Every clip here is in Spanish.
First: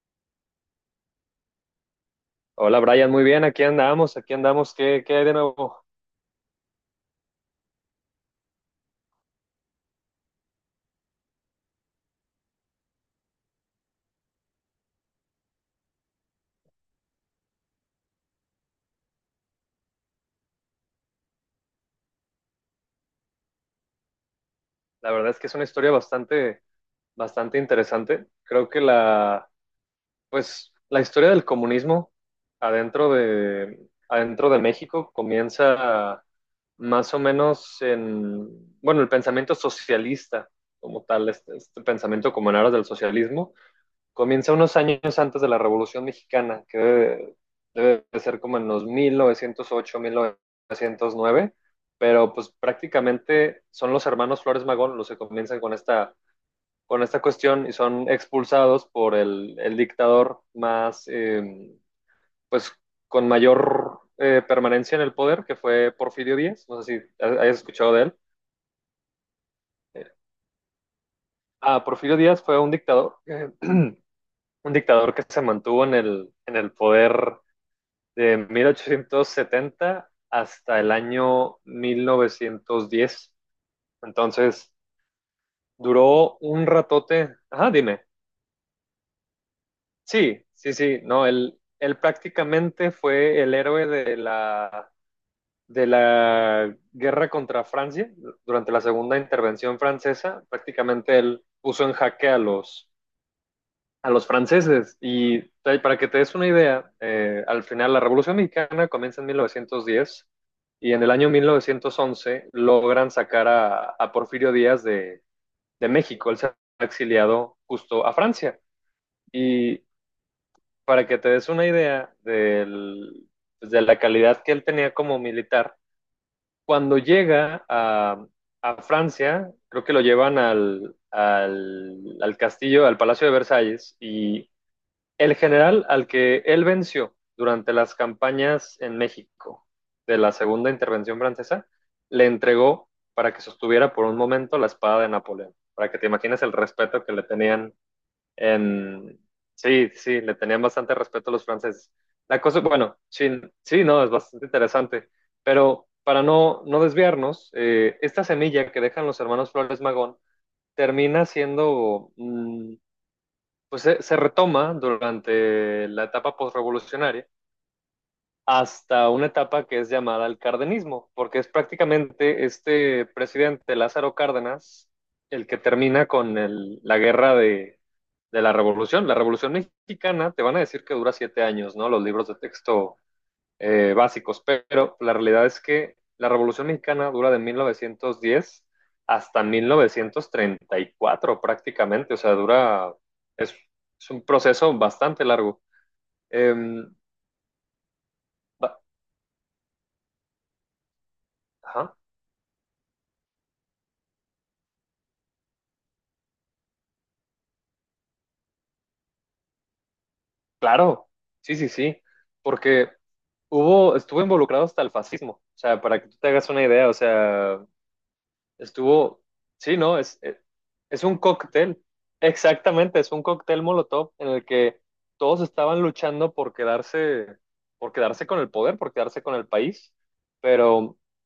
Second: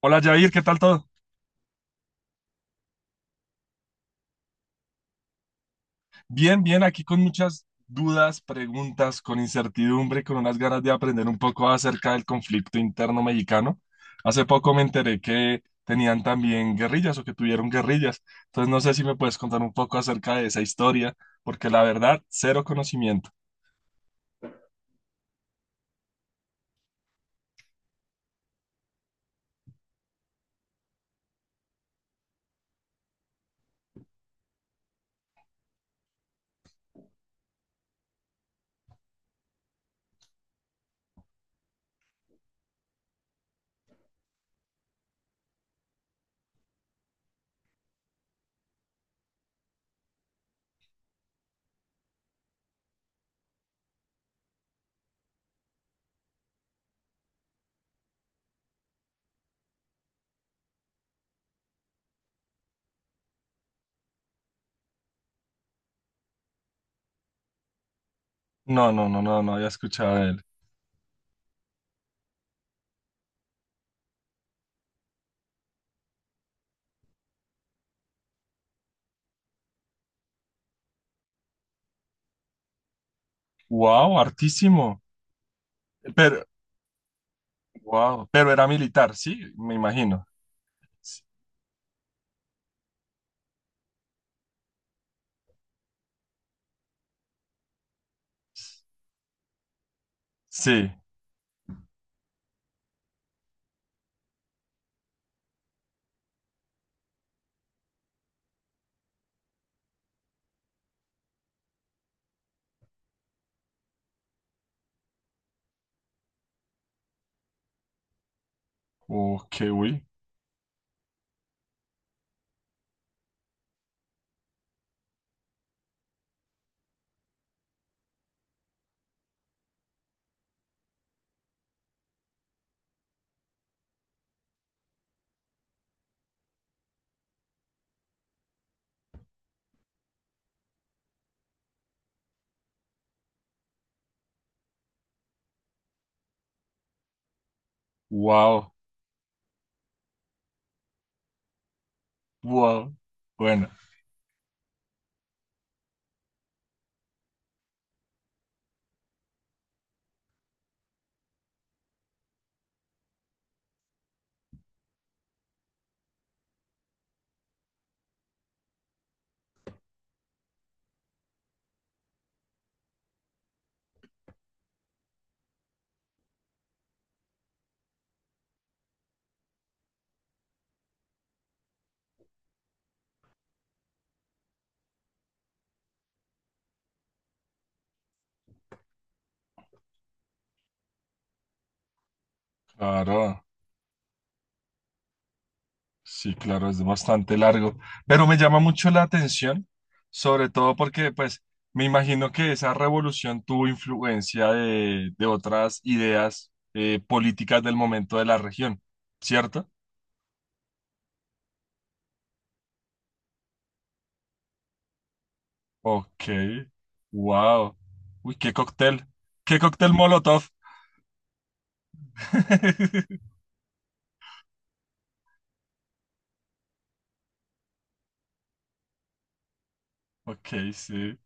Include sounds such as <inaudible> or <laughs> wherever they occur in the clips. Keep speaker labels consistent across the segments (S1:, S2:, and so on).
S1: Hola Jair, ¿qué tal todo?
S2: Hola Brian, muy bien, aquí andamos, ¿qué hay de nuevo?
S1: Bien, bien, aquí con muchas dudas, preguntas, con incertidumbre, con unas ganas de aprender un poco acerca del conflicto interno mexicano. Hace poco me enteré que tenían también guerrillas o que tuvieron guerrillas. Entonces no sé si me puedes contar un poco acerca de esa historia, porque la verdad, cero conocimiento.
S2: La verdad es que es una historia bastante, bastante interesante. Creo que pues, la historia del comunismo adentro de México comienza más o menos en, bueno, el pensamiento socialista como tal, este pensamiento como en aras del socialismo comienza unos años antes de la Revolución Mexicana, que debe de ser como en los 1908, 1909. Pero pues prácticamente son los hermanos Flores Magón los que comienzan con con esta cuestión y son expulsados por el dictador pues con mayor permanencia en el poder, que fue Porfirio Díaz. No sé si hayas escuchado de él.
S1: No, no, no, no, no había
S2: Eh,
S1: escuchado de él.
S2: Ah, Porfirio Díaz fue un dictador, <clears throat> un dictador que se mantuvo en en el poder de 1870 hasta el año 1910.
S1: Wow,
S2: Entonces,
S1: hartísimo.
S2: duró
S1: Pero,
S2: un ratote. Ajá, dime.
S1: wow, pero era militar, sí, me imagino.
S2: Sí, sí, sí, no, él prácticamente fue el héroe de de la guerra contra Francia durante la segunda intervención francesa.
S1: Sí.
S2: Prácticamente él puso en jaque a los franceses. Y para que te des una idea, al final la Revolución Mexicana comienza en 1910 y en el año 1911 logran sacar a Porfirio Díaz de México. Él se ha exiliado justo a Francia.
S1: Oh, qué
S2: Y
S1: uy.
S2: para que te des una idea pues, de la calidad que él tenía como militar, cuando llega a Francia, creo que lo llevan al castillo, al Palacio de Versalles, y el general al que él venció durante las campañas en México de la Segunda Intervención Francesa le entregó para que sostuviera por un momento la espada de Napoleón, para que te imagines el respeto que le tenían
S1: Wow.
S2: en... Sí, sí, le tenían bastante respeto a los franceses. La cosa,
S1: Wow.
S2: bueno, sí,
S1: Bueno,
S2: sí, no, es bastante interesante, pero para no desviarnos, esta semilla que dejan los hermanos Flores Magón termina siendo pues se retoma durante la etapa postrevolucionaria hasta una etapa que es llamada el cardenismo, porque es prácticamente este presidente Lázaro Cárdenas el que termina con el, la guerra de la revolución. La revolución mexicana, te van a decir que dura 7 años, ¿no? Los libros de texto básicos. Pero la realidad es que la Revolución Mexicana dura de 1910 hasta 1934 prácticamente, o sea,
S1: claro,
S2: es, es un proceso bastante largo.
S1: sí,
S2: Eh,
S1: claro, es bastante largo, pero me llama
S2: ba-
S1: mucho la atención, sobre todo porque, pues, me
S2: ajá,
S1: imagino que esa revolución tuvo influencia de otras ideas políticas del momento de la región, ¿cierto?
S2: claro, sí, sí, sí, porque estuvo involucrado hasta el fascismo, o sea, para que tú
S1: Ok,
S2: te hagas una idea, o sea,
S1: wow. Uy,
S2: Estuvo,
S1: qué
S2: sí,
S1: cóctel
S2: ¿no? Es, es,
S1: Molotov.
S2: es un cóctel, exactamente, es un
S1: <laughs>
S2: cóctel Molotov en el que todos estaban luchando por quedarse con el poder, por quedarse con el país.
S1: Ok,
S2: Pero
S1: sí,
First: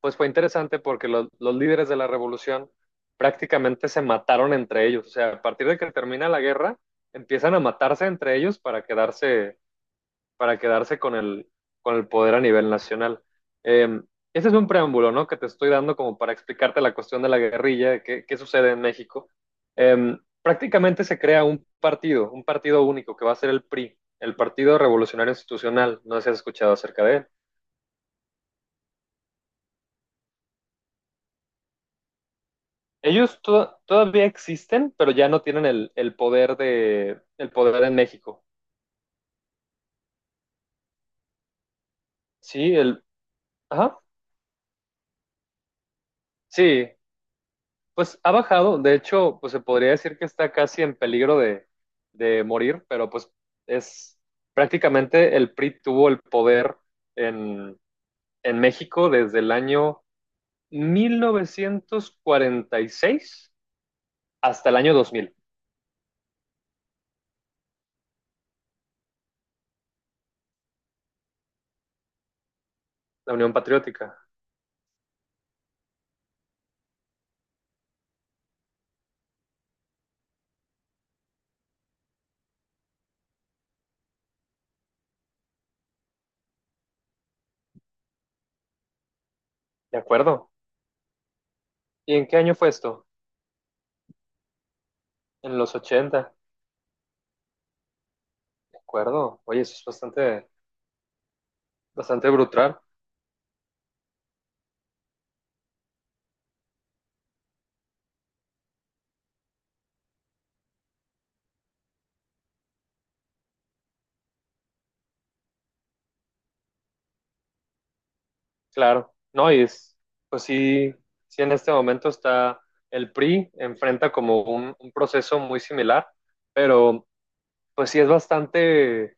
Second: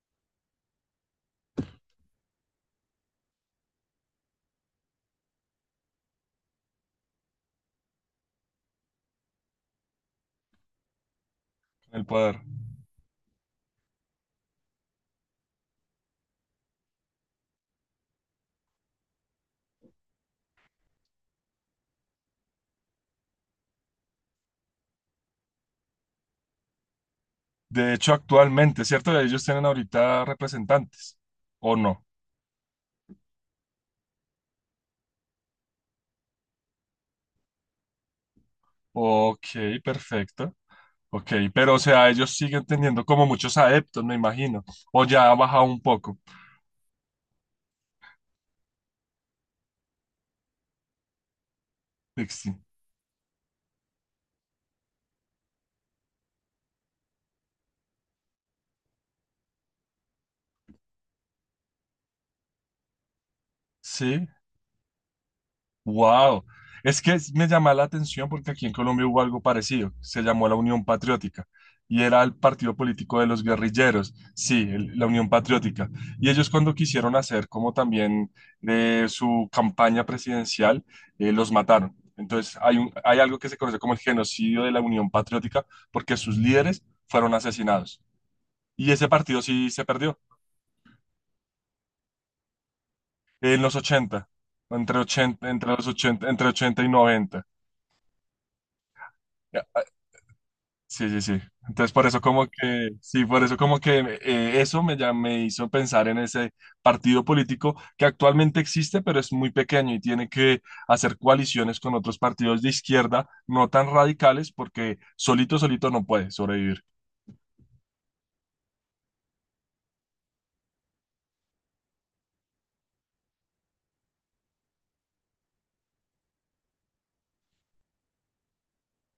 S2: pues fue interesante porque los líderes de la revolución prácticamente se mataron entre ellos, o sea, a partir de que termina la guerra, empiezan a matarse entre ellos para quedarse con con
S1: el
S2: el poder
S1: poder.
S2: a nivel nacional. Eh, Ese es un preámbulo, ¿no? Que te estoy dando como para explicarte la cuestión de la guerrilla, qué sucede en México. Prácticamente se crea un partido único que va a ser el PRI, el Partido Revolucionario Institucional. No sé si has escuchado acerca de él.
S1: De hecho, actualmente, ¿cierto? Ellos tienen ahorita representantes, ¿o no?
S2: Ellos todavía existen, pero ya no tienen el poder de, el poder en México.
S1: Ok, perfecto. Ok, pero o sea, ellos siguen
S2: Sí,
S1: teniendo como muchos
S2: ajá,
S1: adeptos, me imagino. O ya ha bajado un poco.
S2: sí. Pues ha bajado, de hecho, pues se podría decir que está casi en peligro de
S1: Dixie.
S2: morir, pero pues es prácticamente el PRI tuvo el poder en, en México desde el año 1946
S1: Sí.
S2: hasta el año 2000.
S1: Wow, es que me llama la atención porque aquí en Colombia hubo algo parecido, se llamó la Unión Patriótica y era el partido político de
S2: La
S1: los
S2: Unión
S1: guerrilleros,
S2: Patriótica,
S1: sí, la Unión Patriótica. Y ellos cuando quisieron hacer como también de su campaña presidencial, los mataron. Entonces hay algo que se conoce como el genocidio de la Unión Patriótica porque sus líderes fueron asesinados. Y ese partido sí se
S2: ¿de
S1: perdió
S2: acuerdo? ¿Y en qué año fue esto?
S1: en los ochenta
S2: En los
S1: entre los 80
S2: 80,
S1: entre 80 y 90.
S2: ¿de acuerdo? Oye,
S1: Ya,
S2: eso
S1: ah,
S2: es bastante,
S1: sí, sí, sí. Entonces por eso
S2: bastante
S1: como
S2: brutal.
S1: que, sí, por eso como que ya me hizo pensar en ese partido político que actualmente existe, pero es muy pequeño y tiene que hacer coaliciones con otros partidos de izquierda no tan radicales porque solito, solito no puede sobrevivir.
S2: Claro, no, y pues sí, sí en este momento está el PRI, enfrenta como un proceso muy similar, pero pues sí es bastante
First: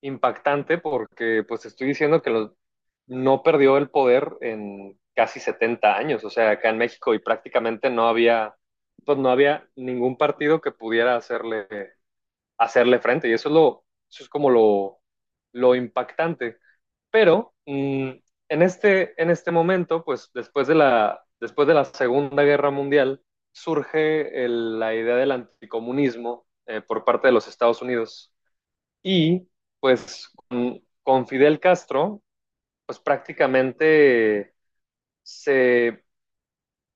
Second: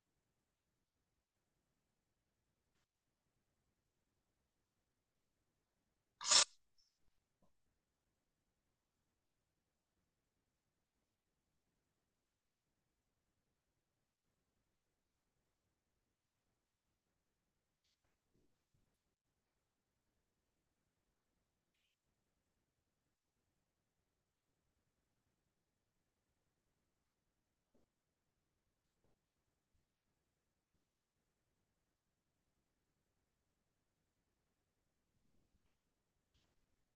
S2: impactante porque pues estoy diciendo que no perdió el poder en casi 70 años, o sea, acá en México y prácticamente pues no había ningún partido que pudiera hacerle frente. Y eso es lo, eso es como lo impactante, pero en en este momento, pues después después de la Segunda Guerra Mundial, surge la idea del anticomunismo por parte de los Estados Unidos. Y pues con Fidel Castro, pues prácticamente se,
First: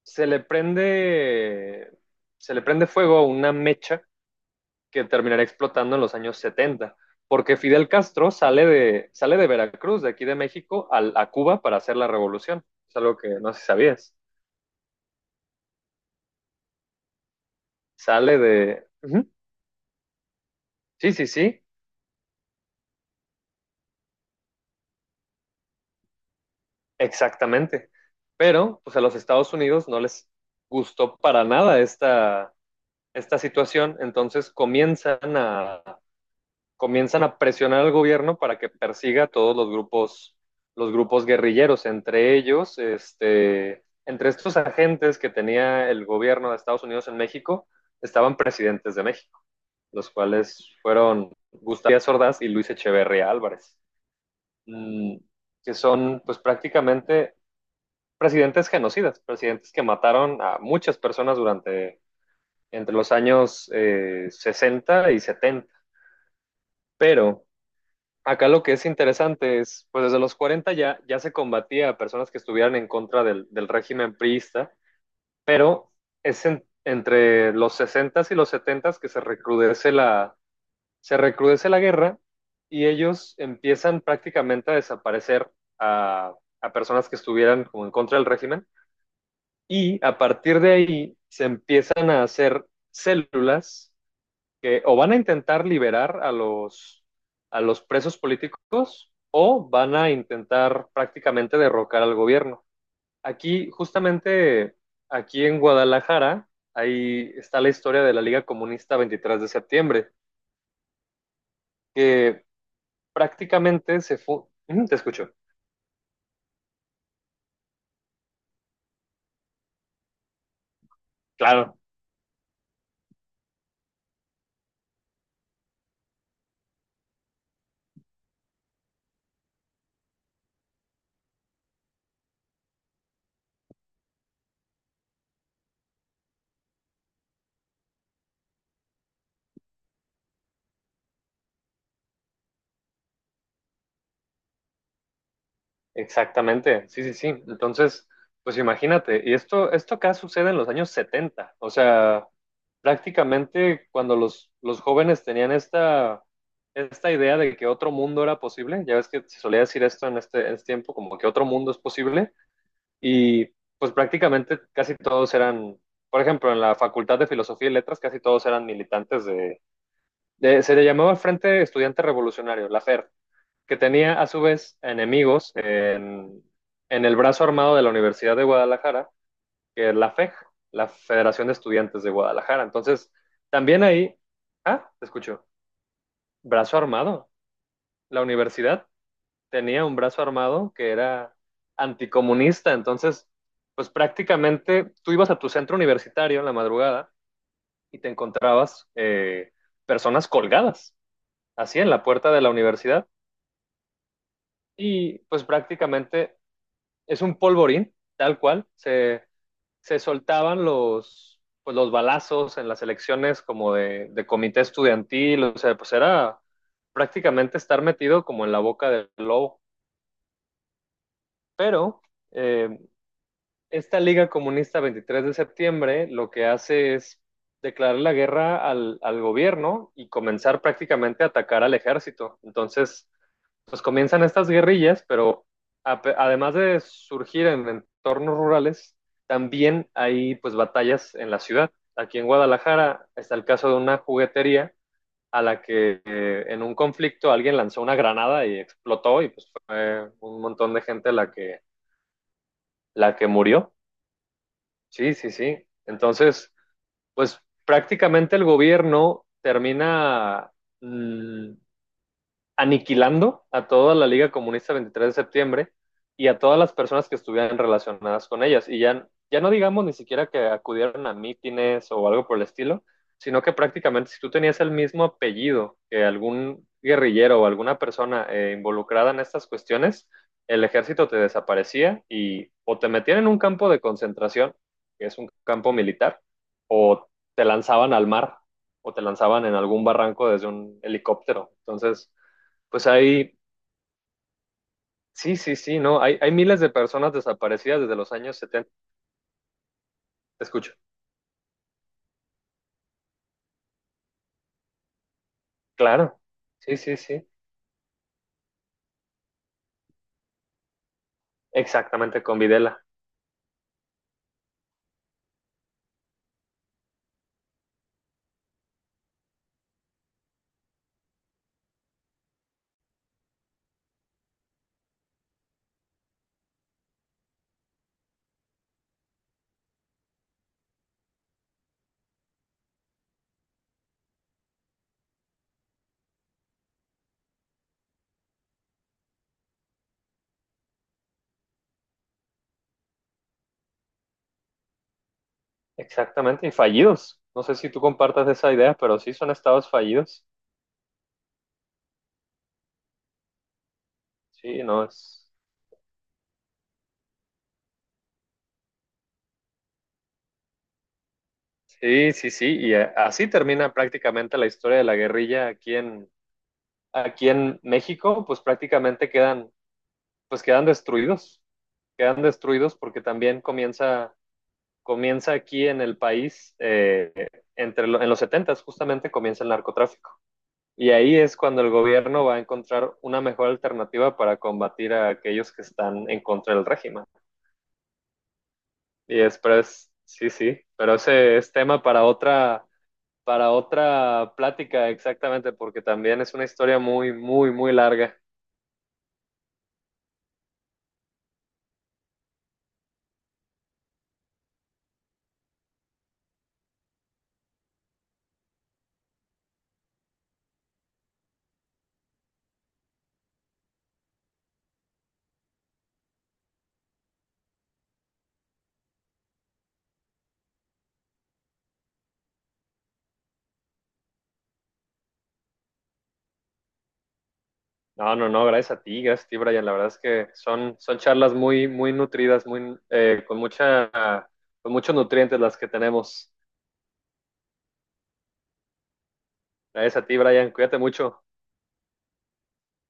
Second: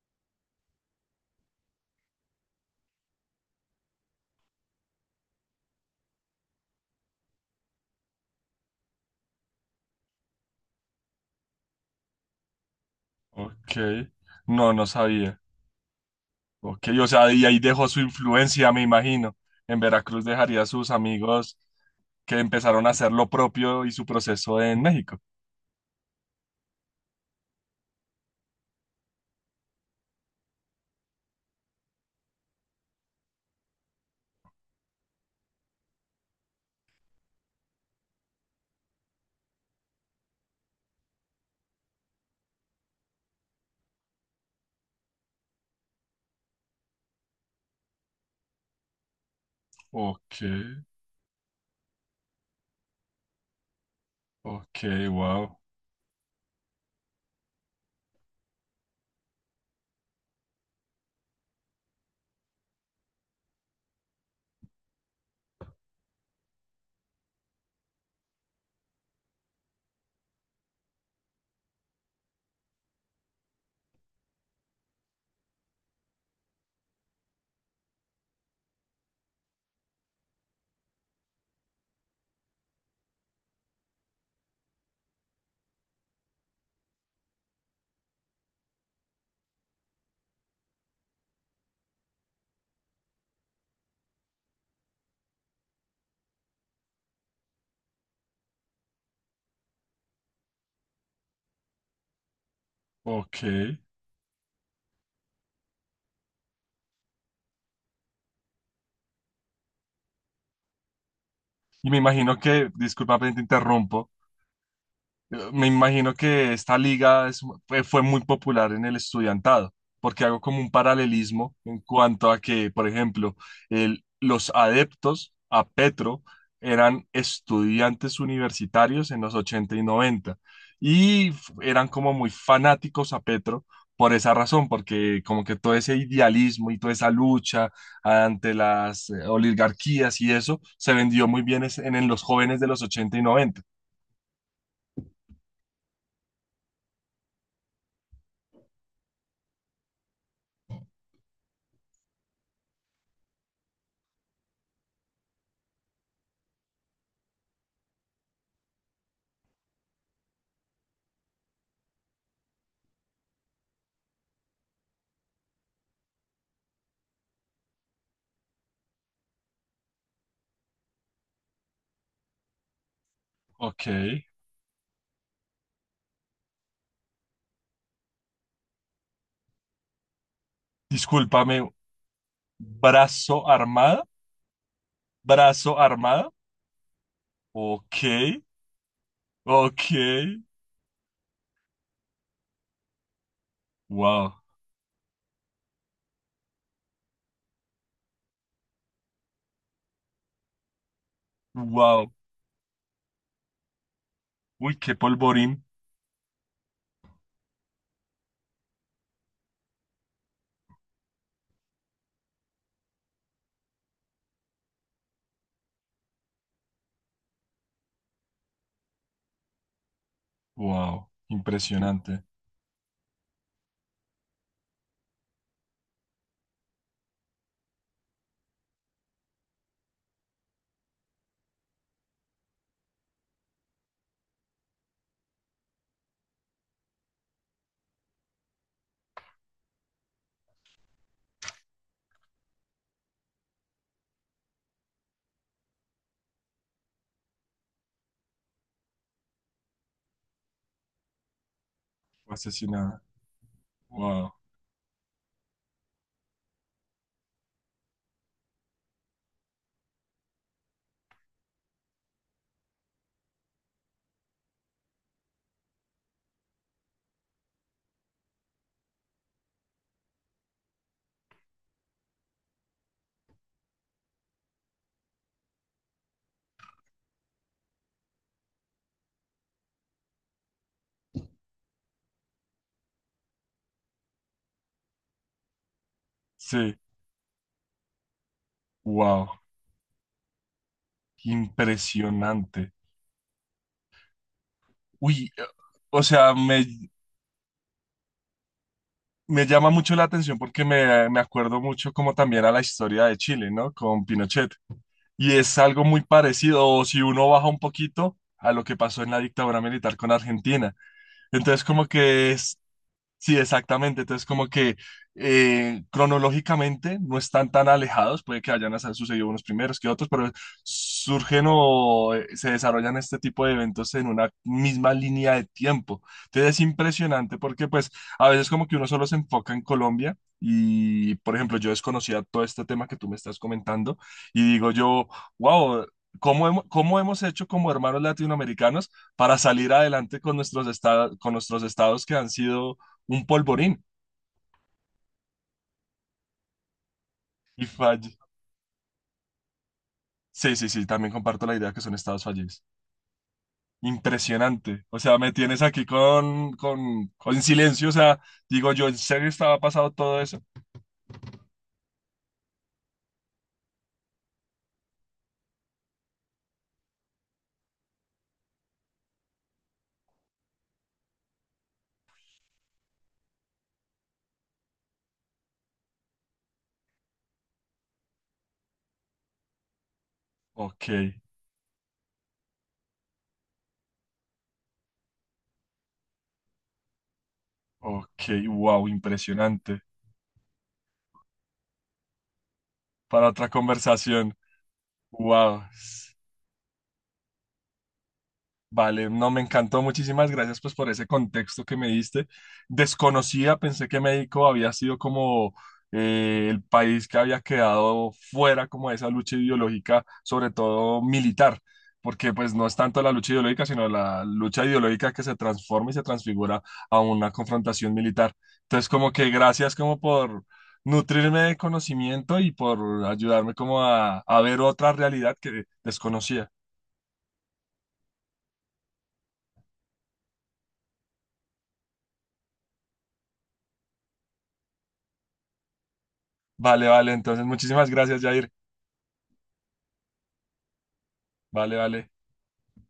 S2: se le prende, se le prende fuego a una mecha que terminará explotando en los años 70 porque Fidel Castro sale de Veracruz, de aquí de México, a Cuba para hacer la revolución. Es algo que no sé si
S1: Ok,
S2: sabías.
S1: no, no sabía. Ok, o sea, y ahí dejó su
S2: Sale
S1: influencia, me
S2: de... Ujú.
S1: imagino. En Veracruz dejaría a sus
S2: Sí, sí,
S1: amigos
S2: sí,
S1: que empezaron a hacer lo propio y su proceso en México.
S2: exactamente. Pero pues a los Estados Unidos no les gustó para nada esta situación. Entonces comienzan a presionar al gobierno para que persiga a todos los grupos guerrilleros. Entre ellos, entre estos agentes que tenía el gobierno de Estados Unidos en México, estaban presidentes de México, los
S1: Ok,
S2: cuales fueron Gustavo Díaz Ordaz y Luis Echeverría Álvarez,
S1: ok,
S2: mm,
S1: wow,
S2: que son pues prácticamente presidentes genocidas, presidentes que mataron a muchas personas durante entre los años 60 y 70. Pero acá lo que es interesante es, pues desde los 40 ya se combatía a personas que estuvieran en contra del régimen priista, pero es entre los 60s y los 70s que se recrudece la guerra, y ellos empiezan prácticamente a desaparecer a, a personas que estuvieran como en contra del régimen, y a partir de ahí se empiezan a hacer células que o van a intentar liberar a a los presos políticos o van a intentar prácticamente derrocar al gobierno. Aquí,
S1: ok.
S2: justamente aquí en Guadalajara, ahí está la historia de la Liga Comunista 23 de septiembre,
S1: Y me imagino
S2: que
S1: que, disculpa, te
S2: prácticamente
S1: interrumpo.
S2: se fue... <clears throat> Te escucho.
S1: Me imagino que esta liga fue muy popular en el estudiantado, porque hago como un paralelismo
S2: Claro.
S1: en cuanto a que, por ejemplo, los adeptos a Petro eran estudiantes universitarios en los 80 y 90 y eran como muy fanáticos a Petro por esa razón, porque como que todo ese idealismo y toda esa lucha ante las oligarquías y eso se vendió muy bien en los jóvenes de los 80 y noventa.
S2: Exactamente, sí, sí, sí. Entonces, pues imagínate, y esto acá sucede en los años 70. O sea, prácticamente cuando los jóvenes tenían esta idea de que otro mundo era posible. Ya ves que se solía decir esto en en este tiempo, como que otro mundo es posible, y pues prácticamente casi todos eran, por ejemplo, en la Facultad de Filosofía y Letras, casi todos eran militantes se le llamaba el Frente Estudiante Revolucionario, la FER, que
S1: Ok.
S2: tenía a su vez enemigos en el brazo armado de la Universidad de Guadalajara, que es la FEG, la Federación de
S1: Discúlpame,
S2: Estudiantes de Guadalajara. Entonces,
S1: brazo
S2: también
S1: armada,
S2: ahí, ah, te escucho,
S1: brazo armada.
S2: brazo armado.
S1: Ok,
S2: La universidad tenía
S1: ok,
S2: un brazo armado que era anticomunista. Entonces, pues
S1: wow,
S2: prácticamente tú ibas a tu centro universitario en la madrugada y te encontrabas personas colgadas, así en la
S1: wow.
S2: puerta de la universidad,
S1: Uy, qué
S2: y pues
S1: polvorín.
S2: prácticamente es un polvorín, tal cual. Se soltaban pues, los balazos en las elecciones como de comité estudiantil, o sea, pues era prácticamente estar metido como en la boca del lobo.
S1: Wow,
S2: Pero
S1: impresionante.
S2: eh, esta Liga Comunista 23 de septiembre lo que hace es declarar la guerra al gobierno y comenzar prácticamente a atacar al ejército. Entonces, pues comienzan estas guerrillas, pero además de surgir en entornos rurales, también hay pues batallas en la ciudad. Aquí en Guadalajara está el caso de una juguetería a la que en un conflicto alguien lanzó una granada y explotó, y pues fue un montón de gente
S1: Fue asesinada.
S2: la que murió.
S1: Wow,
S2: Sí, sí, sí. Entonces, pues prácticamente el gobierno termina mm, aniquilando a toda la Liga Comunista 23 de septiembre y a todas las personas que estuvieran relacionadas con ellas. Y ya, ya no digamos ni siquiera que acudieron a mítines o algo por el estilo, sino que prácticamente si tú tenías el mismo apellido que algún guerrillero o alguna persona involucrada en estas cuestiones, el ejército te desaparecía, y o te metían en un campo de concentración, que es un campo militar,
S1: sí,
S2: o te lanzaban al mar o te
S1: wow,
S2: lanzaban en algún barranco desde un helicóptero. Entonces,
S1: impresionante.
S2: pues
S1: Uy,
S2: sí, sí, sí, no,
S1: o
S2: hay
S1: sea,
S2: miles
S1: me,
S2: de personas desaparecidas desde los años 70.
S1: me llama mucho la atención
S2: Te
S1: porque
S2: escucho.
S1: me acuerdo mucho como también a la historia de Chile, ¿no? Con Pinochet. Y es algo muy
S2: Claro,
S1: parecido,
S2: sí,
S1: o
S2: sí,
S1: si uno
S2: sí,
S1: baja un poquito a lo que pasó en la dictadura militar con Argentina. Entonces, como
S2: exactamente,
S1: que
S2: con
S1: es,
S2: Videla,
S1: sí, exactamente. Entonces, como que cronológicamente no están tan alejados, puede que hayan hasta sucedido unos primeros que otros, pero surgen o se desarrollan este tipo de eventos en una misma línea de tiempo. Entonces, es impresionante porque pues a veces como que uno solo se enfoca en Colombia y, por ejemplo, yo desconocía todo este tema que tú me estás comentando y digo yo, wow. ¿Cómo hemos hecho como hermanos latinoamericanos para salir adelante con nuestros estados que han sido un polvorín
S2: exactamente, y fallidos. No sé
S1: y
S2: si tú
S1: falle.
S2: compartas esa idea, pero sí son estados fallidos.
S1: Sí, sí, sí, también comparto la idea que son estados fallidos.
S2: Sí, no
S1: Impresionante. O sea,
S2: es.
S1: me tienes aquí con silencio. O sea, digo yo, ¿en serio estaba pasado todo eso?
S2: Sí, sí, sí, y así termina prácticamente la historia de la guerrilla aquí aquí en México, pues prácticamente quedan, pues quedan destruidos porque también comienza aquí en el país, entre en los 70s justamente comienza el narcotráfico.
S1: Ok,
S2: Y ahí es cuando el gobierno va a encontrar una mejor alternativa para combatir a aquellos que están en contra del régimen.
S1: ok, wow,
S2: Y
S1: impresionante.
S2: después, sí, sí, pero ese es tema para
S1: Para otra
S2: para
S1: conversación.
S2: otra plática, exactamente,
S1: Wow.
S2: porque también es una historia muy, muy, muy larga.
S1: Vale, no, me encantó. Muchísimas gracias pues por ese contexto que me diste. Desconocía, pensé que México había sido como el país que había quedado fuera como de esa lucha ideológica, sobre todo militar, porque pues no es tanto la lucha ideológica, sino la lucha ideológica que se transforma y se transfigura a una confrontación militar. Entonces, como que gracias como por nutrirme de conocimiento y por ayudarme como a ver otra realidad que desconocía.
S2: No, no, no, gracias a ti, Brian. La verdad es que son charlas muy, muy nutridas, con muchos nutrientes las que tenemos.
S1: Vale, vale, entonces muchísimas gracias, Jair.
S2: Gracias a ti, Brian. Cuídate mucho.
S1: Vale, vale.